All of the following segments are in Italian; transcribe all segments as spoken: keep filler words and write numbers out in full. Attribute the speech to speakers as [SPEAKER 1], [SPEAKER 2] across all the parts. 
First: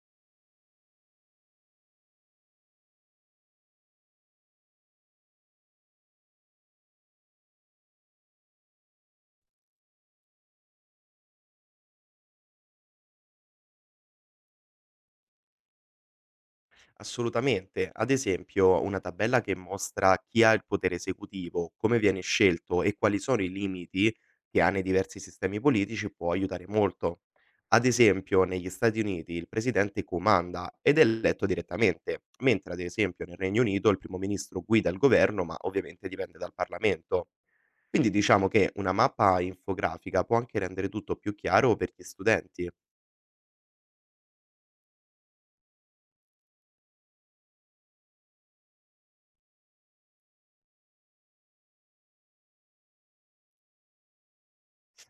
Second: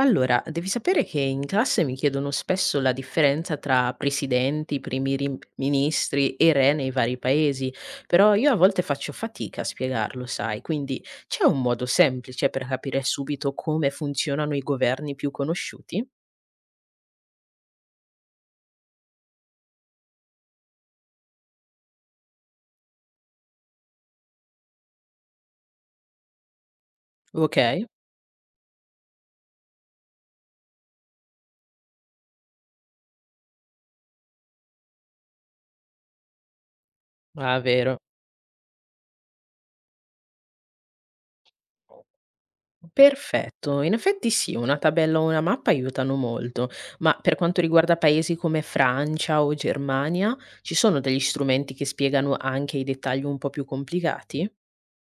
[SPEAKER 1] Allora, devi sapere che in classe mi chiedono spesso la differenza tra presidenti, primi rim- ministri e re nei vari paesi, però io a volte faccio fatica a spiegarlo, sai, quindi c'è un modo semplice per capire subito come funzionano i governi più conosciuti?
[SPEAKER 2] Assolutamente. Ad esempio, una tabella che mostra chi ha il potere esecutivo, come viene scelto e quali sono i limiti che hanno i diversi sistemi politici può aiutare molto. Ad
[SPEAKER 1] Ok?
[SPEAKER 2] esempio, negli Stati Uniti il presidente comanda ed è eletto direttamente, mentre ad esempio nel Regno Unito il primo ministro guida il governo, ma ovviamente dipende dal Parlamento.
[SPEAKER 1] Ah, vero.
[SPEAKER 2] Quindi diciamo che una mappa infografica può anche rendere tutto più chiaro per gli studenti.
[SPEAKER 1] Perfetto, in effetti sì, una tabella o una mappa aiutano molto, ma per quanto riguarda paesi come Francia o Germania, ci sono degli strumenti che spiegano anche i dettagli un po' più complicati?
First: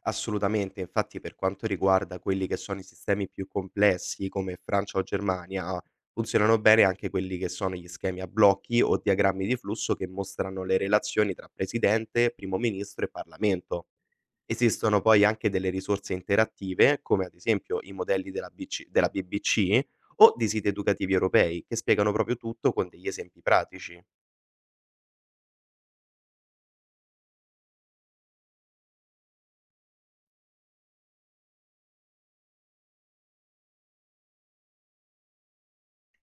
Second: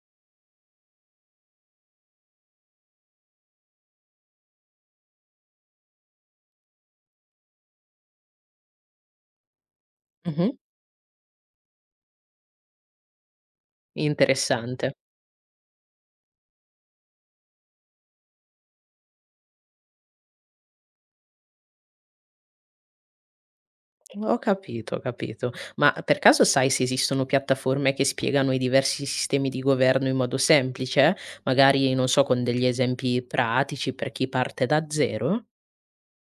[SPEAKER 2] Assolutamente, infatti per quanto riguarda quelli che sono i sistemi più complessi come Francia o Germania, funzionano bene anche quelli che sono gli schemi a blocchi o diagrammi di flusso che
[SPEAKER 1] Mh-mh.
[SPEAKER 2] mostrano le relazioni tra presidente, primo ministro e Parlamento.
[SPEAKER 1] Interessante.
[SPEAKER 2] Esistono poi anche delle risorse interattive, come ad esempio i modelli della, B C della B B C o di siti educativi europei, che spiegano proprio tutto con degli esempi pratici.
[SPEAKER 1] Ho capito, ho capito. Ma per caso sai se esistono piattaforme che spiegano i diversi sistemi di governo in modo semplice? Magari, non so, con degli esempi pratici per chi parte da zero?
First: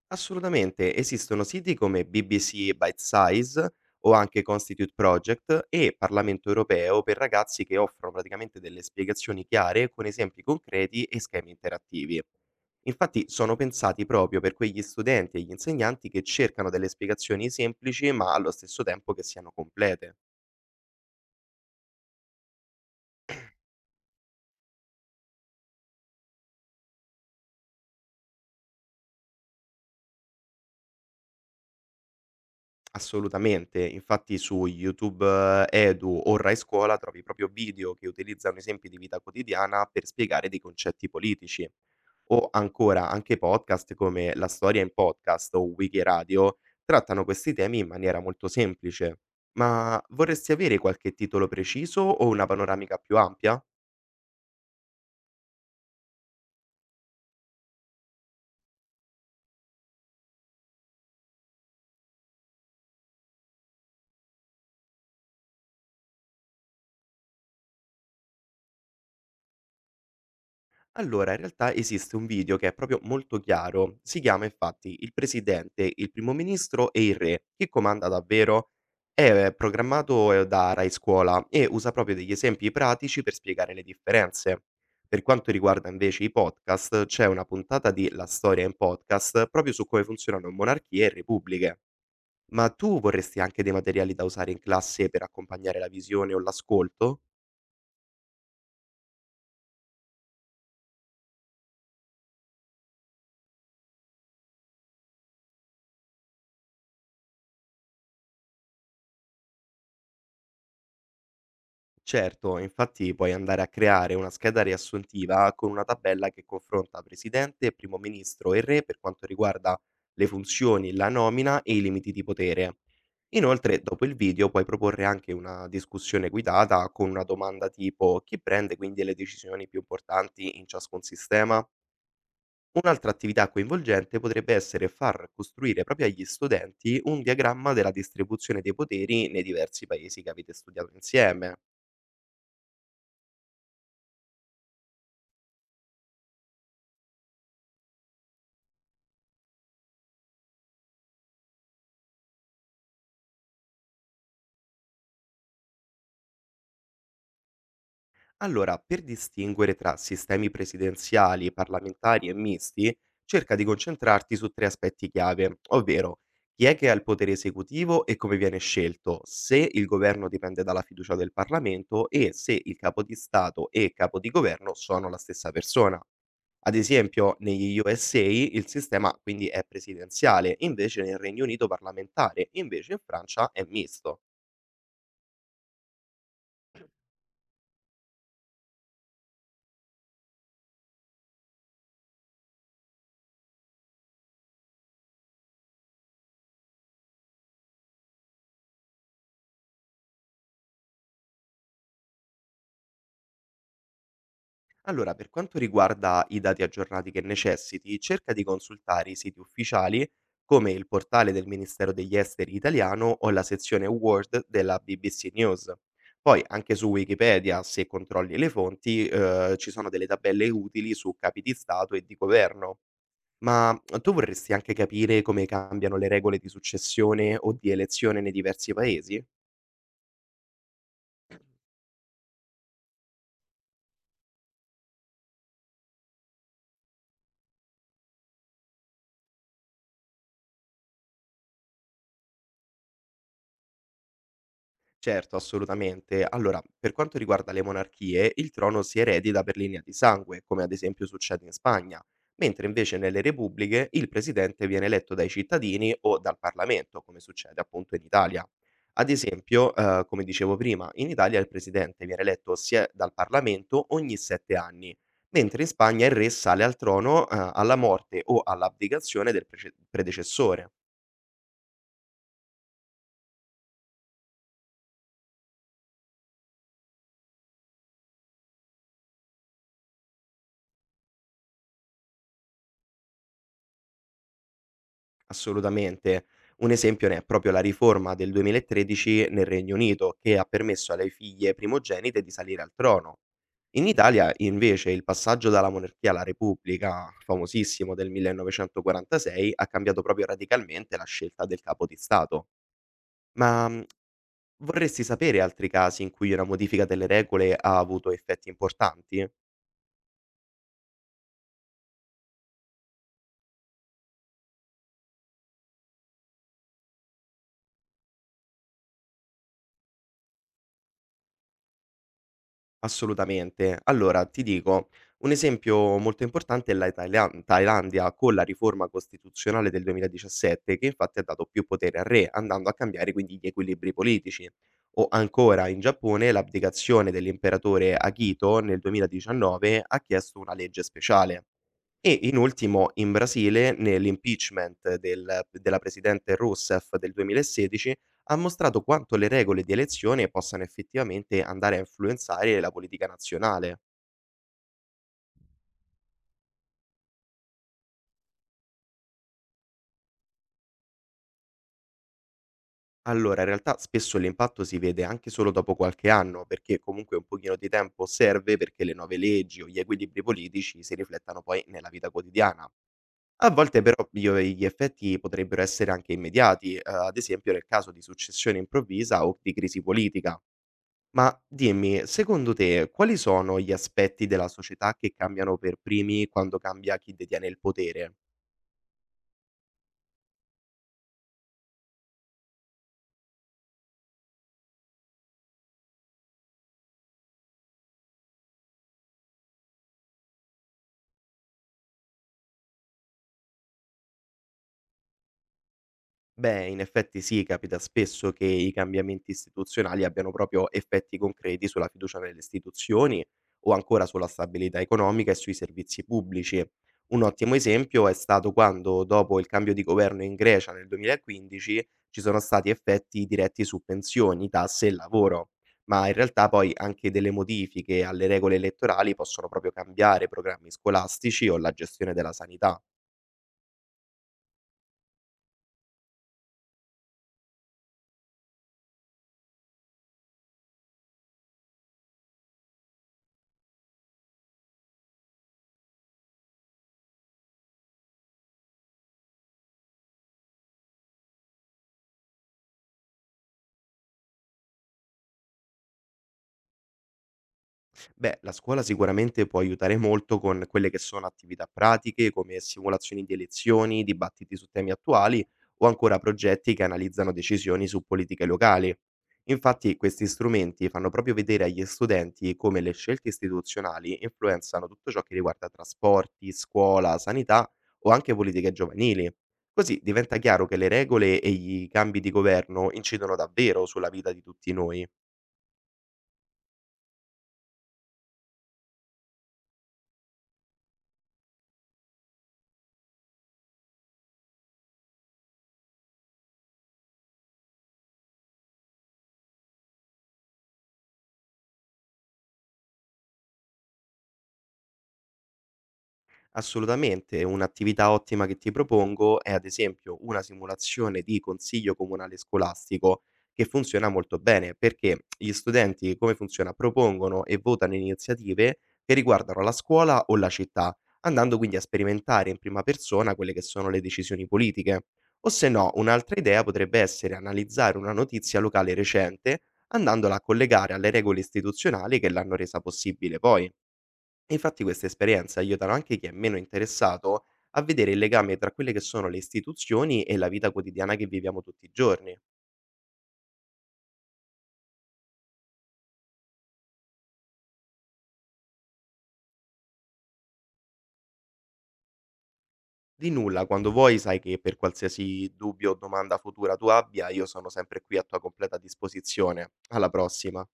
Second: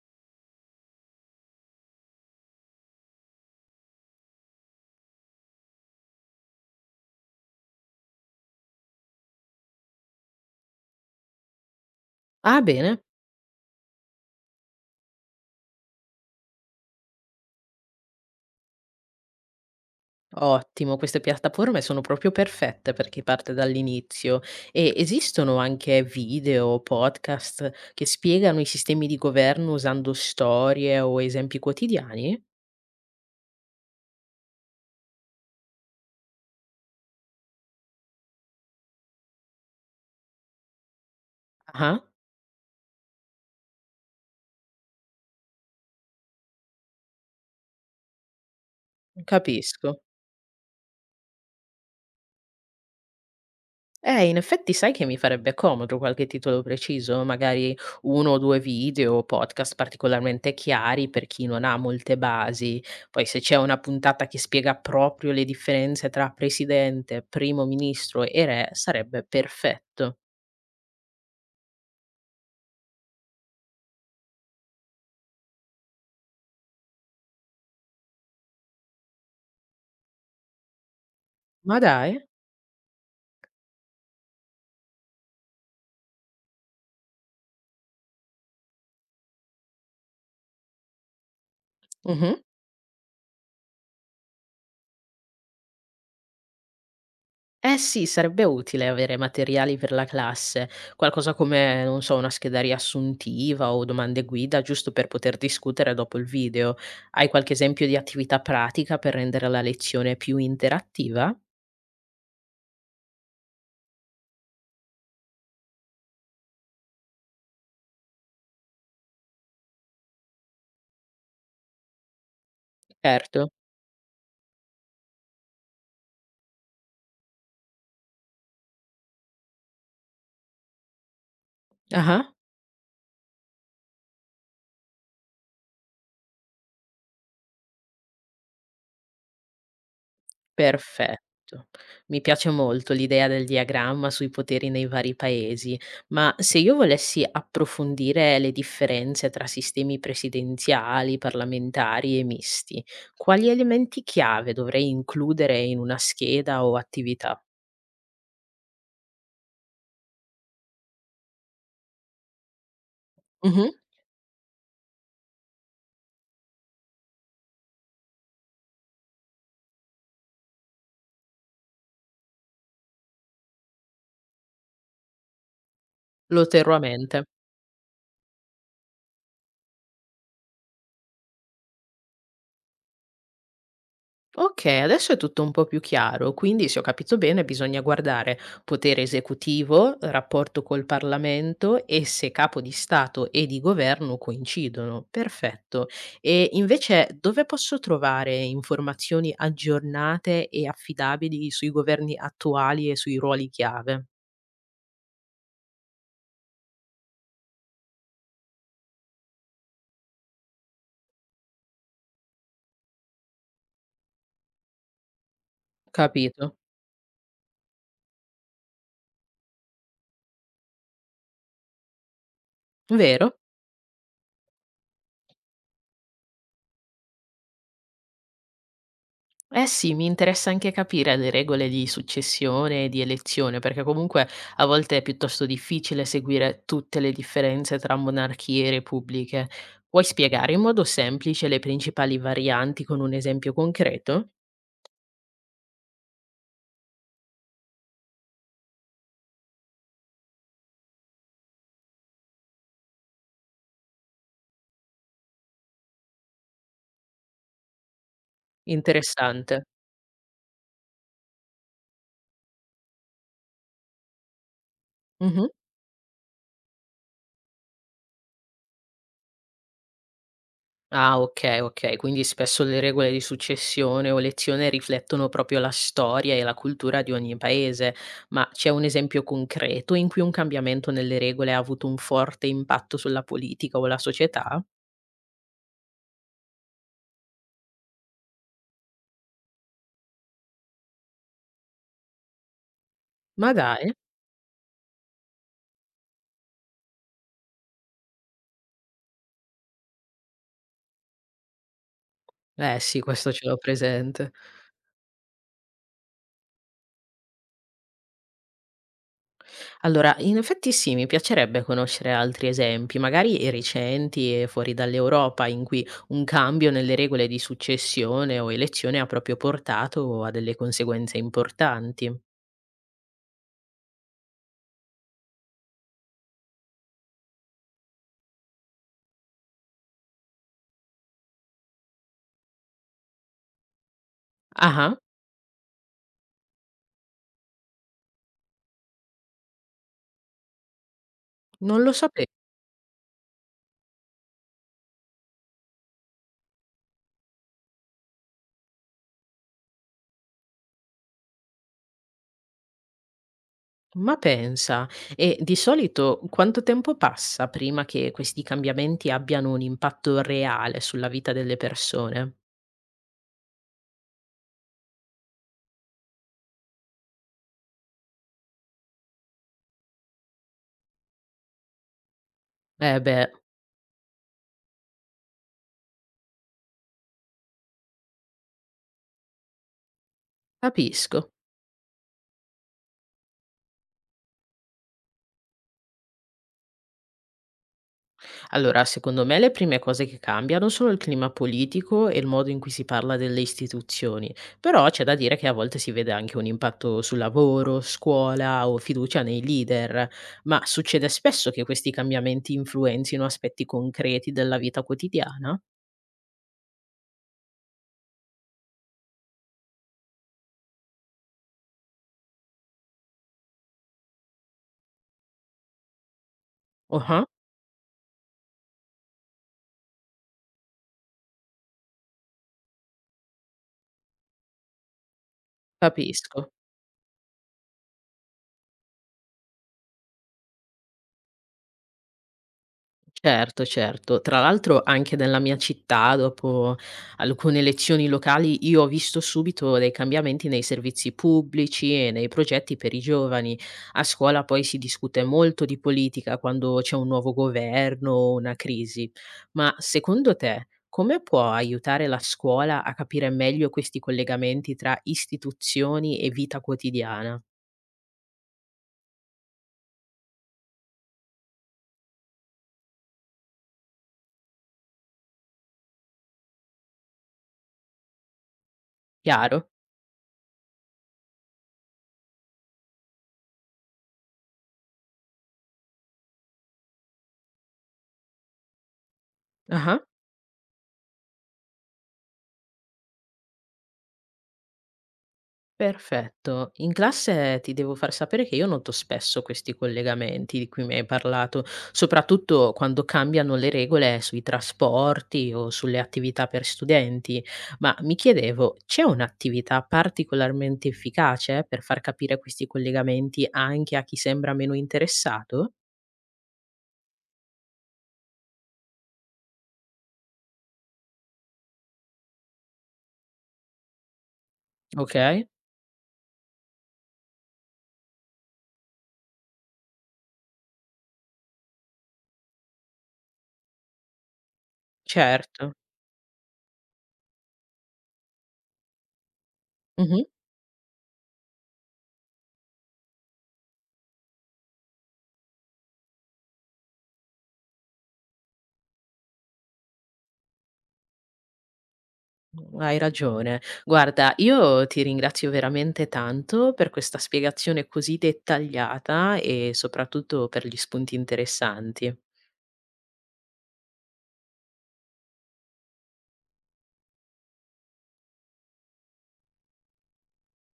[SPEAKER 2] Assolutamente, esistono siti come B B C Bitesize o anche Constitute Project e Parlamento Europeo per ragazzi che offrono praticamente delle spiegazioni chiare con esempi concreti e schemi interattivi.
[SPEAKER 1] Ah, bene,
[SPEAKER 2] Infatti sono pensati proprio per quegli studenti e gli insegnanti che cercano delle spiegazioni semplici ma allo stesso tempo che siano complete.
[SPEAKER 1] ottimo. Queste piattaforme sono proprio perfette per chi parte dall'inizio. E esistono anche video o podcast che spiegano i sistemi di governo usando storie o esempi quotidiani?
[SPEAKER 2] Assolutamente. Infatti su YouTube eh, Edu o Rai Scuola trovi proprio video che utilizzano esempi di vita quotidiana per spiegare dei concetti politici.
[SPEAKER 1] Ah-ah,
[SPEAKER 2] O ancora anche podcast come La storia in podcast o Wiki Radio trattano questi temi in maniera molto semplice.
[SPEAKER 1] capisco.
[SPEAKER 2] Ma vorresti avere qualche titolo preciso o una panoramica più ampia?
[SPEAKER 1] Eh, in effetti sai che mi farebbe comodo qualche titolo preciso, magari uno o due video o podcast particolarmente chiari per chi non ha molte basi. Poi se c'è una puntata che spiega proprio le differenze tra presidente, primo ministro e re, sarebbe perfetto.
[SPEAKER 2] Allora, in realtà esiste un video che è proprio molto chiaro. Si chiama infatti Il presidente, il primo ministro e il re. Chi comanda davvero? È eh, programmato eh, da Rai Scuola e
[SPEAKER 1] Ma
[SPEAKER 2] usa proprio
[SPEAKER 1] dai?
[SPEAKER 2] degli esempi pratici per spiegare le differenze. Per quanto riguarda invece i podcast, c'è una puntata di La storia in podcast proprio su come funzionano monarchie e repubbliche.
[SPEAKER 1] Mh-mh.
[SPEAKER 2] Ma tu vorresti anche dei materiali da usare in classe per accompagnare la visione o l'ascolto?
[SPEAKER 1] Eh sì, sarebbe utile avere materiali per la classe, qualcosa come, non so, una scheda riassuntiva o domande guida, giusto per poter discutere dopo il video. Hai qualche esempio di attività pratica per rendere la lezione più interattiva?
[SPEAKER 2] Certo, infatti puoi andare a creare una scheda riassuntiva con una tabella che confronta presidente, primo ministro e re per quanto riguarda le funzioni, la nomina e i limiti di potere.
[SPEAKER 1] Certo.
[SPEAKER 2] Inoltre, dopo il video puoi proporre anche una discussione guidata con una domanda tipo chi prende quindi le decisioni più importanti in ciascun sistema?
[SPEAKER 1] Ah.
[SPEAKER 2] Un'altra attività coinvolgente potrebbe essere far costruire proprio agli studenti un diagramma della distribuzione dei poteri nei diversi paesi che avete studiato
[SPEAKER 1] Perfetto.
[SPEAKER 2] insieme.
[SPEAKER 1] Mi piace molto l'idea del diagramma sui poteri nei vari paesi, ma se io volessi approfondire le differenze tra sistemi presidenziali, parlamentari e misti, quali elementi chiave dovrei includere in una scheda o attività?
[SPEAKER 2] Allora, per distinguere tra sistemi presidenziali, parlamentari e misti, cerca di
[SPEAKER 1] Mhm.
[SPEAKER 2] concentrarti su tre aspetti chiave, ovvero chi è che ha il potere esecutivo e come viene scelto, se il governo dipende dalla fiducia del Parlamento e se il capo di Stato e capo di governo sono la stessa persona.
[SPEAKER 1] Lo terrò
[SPEAKER 2] Ad
[SPEAKER 1] a mente.
[SPEAKER 2] esempio, negli U S A il sistema quindi è presidenziale, invece nel Regno Unito parlamentare, invece in Francia è misto.
[SPEAKER 1] Okay, adesso è tutto un po' più chiaro, quindi se ho capito bene bisogna guardare potere esecutivo, rapporto col Parlamento e se capo di Stato e di governo coincidono. Perfetto. E invece dove posso trovare informazioni aggiornate e affidabili sui governi attuali e sui ruoli chiave?
[SPEAKER 2] Allora, per quanto riguarda i dati aggiornati che necessiti, cerca di consultare i siti ufficiali come il portale del Ministero degli Esteri italiano o la sezione Word della B B C News. Poi
[SPEAKER 1] Capito.
[SPEAKER 2] anche su Wikipedia, se controlli le fonti, eh, ci sono delle tabelle utili su capi di Stato e di governo.
[SPEAKER 1] Vero?
[SPEAKER 2] Ma tu vorresti anche capire come cambiano le regole di successione o di elezione nei diversi paesi?
[SPEAKER 1] Eh sì, mi interessa anche capire le regole di successione e di elezione, perché comunque a volte è piuttosto difficile seguire tutte le differenze tra monarchie e repubbliche. Puoi spiegare in modo semplice le principali varianti con un esempio concreto?
[SPEAKER 2] Certo, assolutamente. Allora, per quanto riguarda le monarchie, il trono si eredita per linea di sangue, come ad esempio succede in Spagna, mentre invece nelle repubbliche il presidente viene eletto dai cittadini o dal Parlamento, come succede appunto in Italia. Ad
[SPEAKER 1] Interessante.
[SPEAKER 2] esempio, eh, come dicevo prima, in Italia il presidente viene eletto sia dal Parlamento ogni sette anni, mentre in Spagna il re sale al trono, eh, alla morte o all'abdicazione del prece- predecessore.
[SPEAKER 1] Ah okay, okay, quindi spesso le regole di successione o elezione riflettono proprio la storia e la cultura di ogni paese, ma c'è un esempio concreto in cui un cambiamento nelle regole ha avuto un forte impatto sulla politica o la società?
[SPEAKER 2] Assolutamente. Un esempio ne è proprio la riforma del duemilatredici nel Regno Unito, che ha permesso alle figlie primogenite di salire al trono.
[SPEAKER 1] Ma
[SPEAKER 2] In
[SPEAKER 1] dai.
[SPEAKER 2] Italia, invece, il passaggio dalla monarchia alla repubblica, famosissimo del millenovecentoquarantasei, ha cambiato proprio radicalmente la scelta del capo di Stato.
[SPEAKER 1] Eh sì, questo ce l'ho
[SPEAKER 2] Ma mh,
[SPEAKER 1] presente.
[SPEAKER 2] Vorresti sapere altri casi in cui una modifica delle regole ha avuto effetti importanti?
[SPEAKER 1] Allora, in effetti sì, mi piacerebbe conoscere altri esempi, magari recenti e fuori dall'Europa, in cui un cambio nelle regole di successione o elezione ha proprio portato a delle conseguenze importanti.
[SPEAKER 2] Assolutamente. Allora, ti dico, un esempio molto importante è la Thailan Thailandia con la riforma costituzionale del duemiladiciassette che infatti ha dato più potere al re, andando a cambiare quindi gli equilibri politici.
[SPEAKER 1] Ah-ah,
[SPEAKER 2] O ancora in Giappone l'abdicazione dell'imperatore Akito nel duemiladiciannove ha chiesto una legge speciale.
[SPEAKER 1] non lo
[SPEAKER 2] E
[SPEAKER 1] sape
[SPEAKER 2] in ultimo in Brasile, nell'impeachment del della presidente Rousseff del duemilasedici, ha mostrato quanto le regole di elezione possano effettivamente andare a influenzare la politica nazionale.
[SPEAKER 1] ma pensa. E di solito quanto tempo passa prima che questi cambiamenti abbiano un impatto reale sulla vita delle persone?
[SPEAKER 2] Allora, in realtà spesso l'impatto si vede anche solo dopo qualche anno, perché comunque un pochino di tempo serve perché le nuove leggi o gli equilibri politici si riflettano poi nella vita quotidiana.
[SPEAKER 1] Eh beh,
[SPEAKER 2] A volte però gli o gli effetti potrebbero essere anche immediati, ehm, ad esempio nel caso di successione improvvisa o di crisi politica.
[SPEAKER 1] capisco.
[SPEAKER 2] Ma dimmi, secondo te quali sono gli aspetti della società che cambiano per primi quando cambia chi detiene il potere?
[SPEAKER 1] Allora, secondo me le prime cose che cambiano sono il clima politico e il modo in cui si parla delle istituzioni, però c'è da dire che a volte si vede anche un impatto sul lavoro, scuola o fiducia nei leader. Ma succede spesso che questi cambiamenti influenzino aspetti concreti della vita quotidiana?
[SPEAKER 2] Beh, in effetti sì, capita spesso che i cambiamenti istituzionali abbiano proprio effetti concreti sulla fiducia nelle istituzioni o ancora sulla stabilità economica e sui servizi pubblici. Un
[SPEAKER 1] Ah-ah.
[SPEAKER 2] ottimo esempio è stato quando, dopo il cambio di governo in Grecia nel duemilaquindici, ci sono stati effetti diretti su pensioni, tasse e lavoro, ma in realtà
[SPEAKER 1] Capisco,
[SPEAKER 2] poi anche delle modifiche alle regole elettorali possono proprio cambiare programmi scolastici o la gestione della sanità.
[SPEAKER 1] certo, certo. Tra l'altro anche nella mia città, dopo alcune elezioni locali, io ho visto subito dei cambiamenti nei servizi pubblici e nei progetti per i giovani. A scuola poi si discute molto di politica quando c'è un nuovo governo o una crisi. Ma secondo te, come può aiutare la scuola a capire meglio questi collegamenti tra istituzioni e vita quotidiana?
[SPEAKER 2] Beh, la scuola sicuramente può aiutare molto con quelle che sono attività pratiche, come simulazioni di elezioni, dibattiti su temi attuali o ancora progetti che analizzano decisioni su politiche locali.
[SPEAKER 1] Chiaro?
[SPEAKER 2] Infatti, questi strumenti fanno proprio vedere agli studenti come le scelte istituzionali influenzano tutto ciò che riguarda trasporti, scuola, sanità o anche politiche giovanili.
[SPEAKER 1] Ah.
[SPEAKER 2] Così diventa chiaro che le regole e i cambi di governo incidono davvero sulla vita di tutti noi.
[SPEAKER 1] Perfetto. In classe ti devo far sapere che io noto spesso questi collegamenti di cui mi hai parlato, soprattutto quando cambiano le regole sui trasporti o sulle attività per studenti, ma mi chiedevo, c'è un'attività particolarmente efficace per far capire questi collegamenti anche a chi sembra meno interessato?
[SPEAKER 2] Assolutamente, un'attività ottima che ti propongo è ad esempio una simulazione di consiglio comunale scolastico che funziona molto bene
[SPEAKER 1] Ok,
[SPEAKER 2] perché gli studenti come funziona? Propongono e votano iniziative che riguardano la scuola o la città, andando quindi a sperimentare in prima persona quelle che sono le decisioni politiche. O se
[SPEAKER 1] certo.
[SPEAKER 2] no, un'altra idea potrebbe essere analizzare una notizia locale recente andandola a collegare alle regole istituzionali che l'hanno resa possibile poi. E infatti queste esperienze aiutano anche chi è meno interessato a vedere il legame tra quelle che sono le istituzioni e la vita quotidiana che viviamo tutti i giorni.
[SPEAKER 1] Mm, hai ragione. Guarda, io ti ringrazio veramente tanto per questa spiegazione così dettagliata e soprattutto per gli spunti interessanti.
[SPEAKER 2] Di nulla, quando vuoi sai che per qualsiasi dubbio o domanda futura tu abbia, io sono sempre qui a tua completa disposizione. Alla prossima.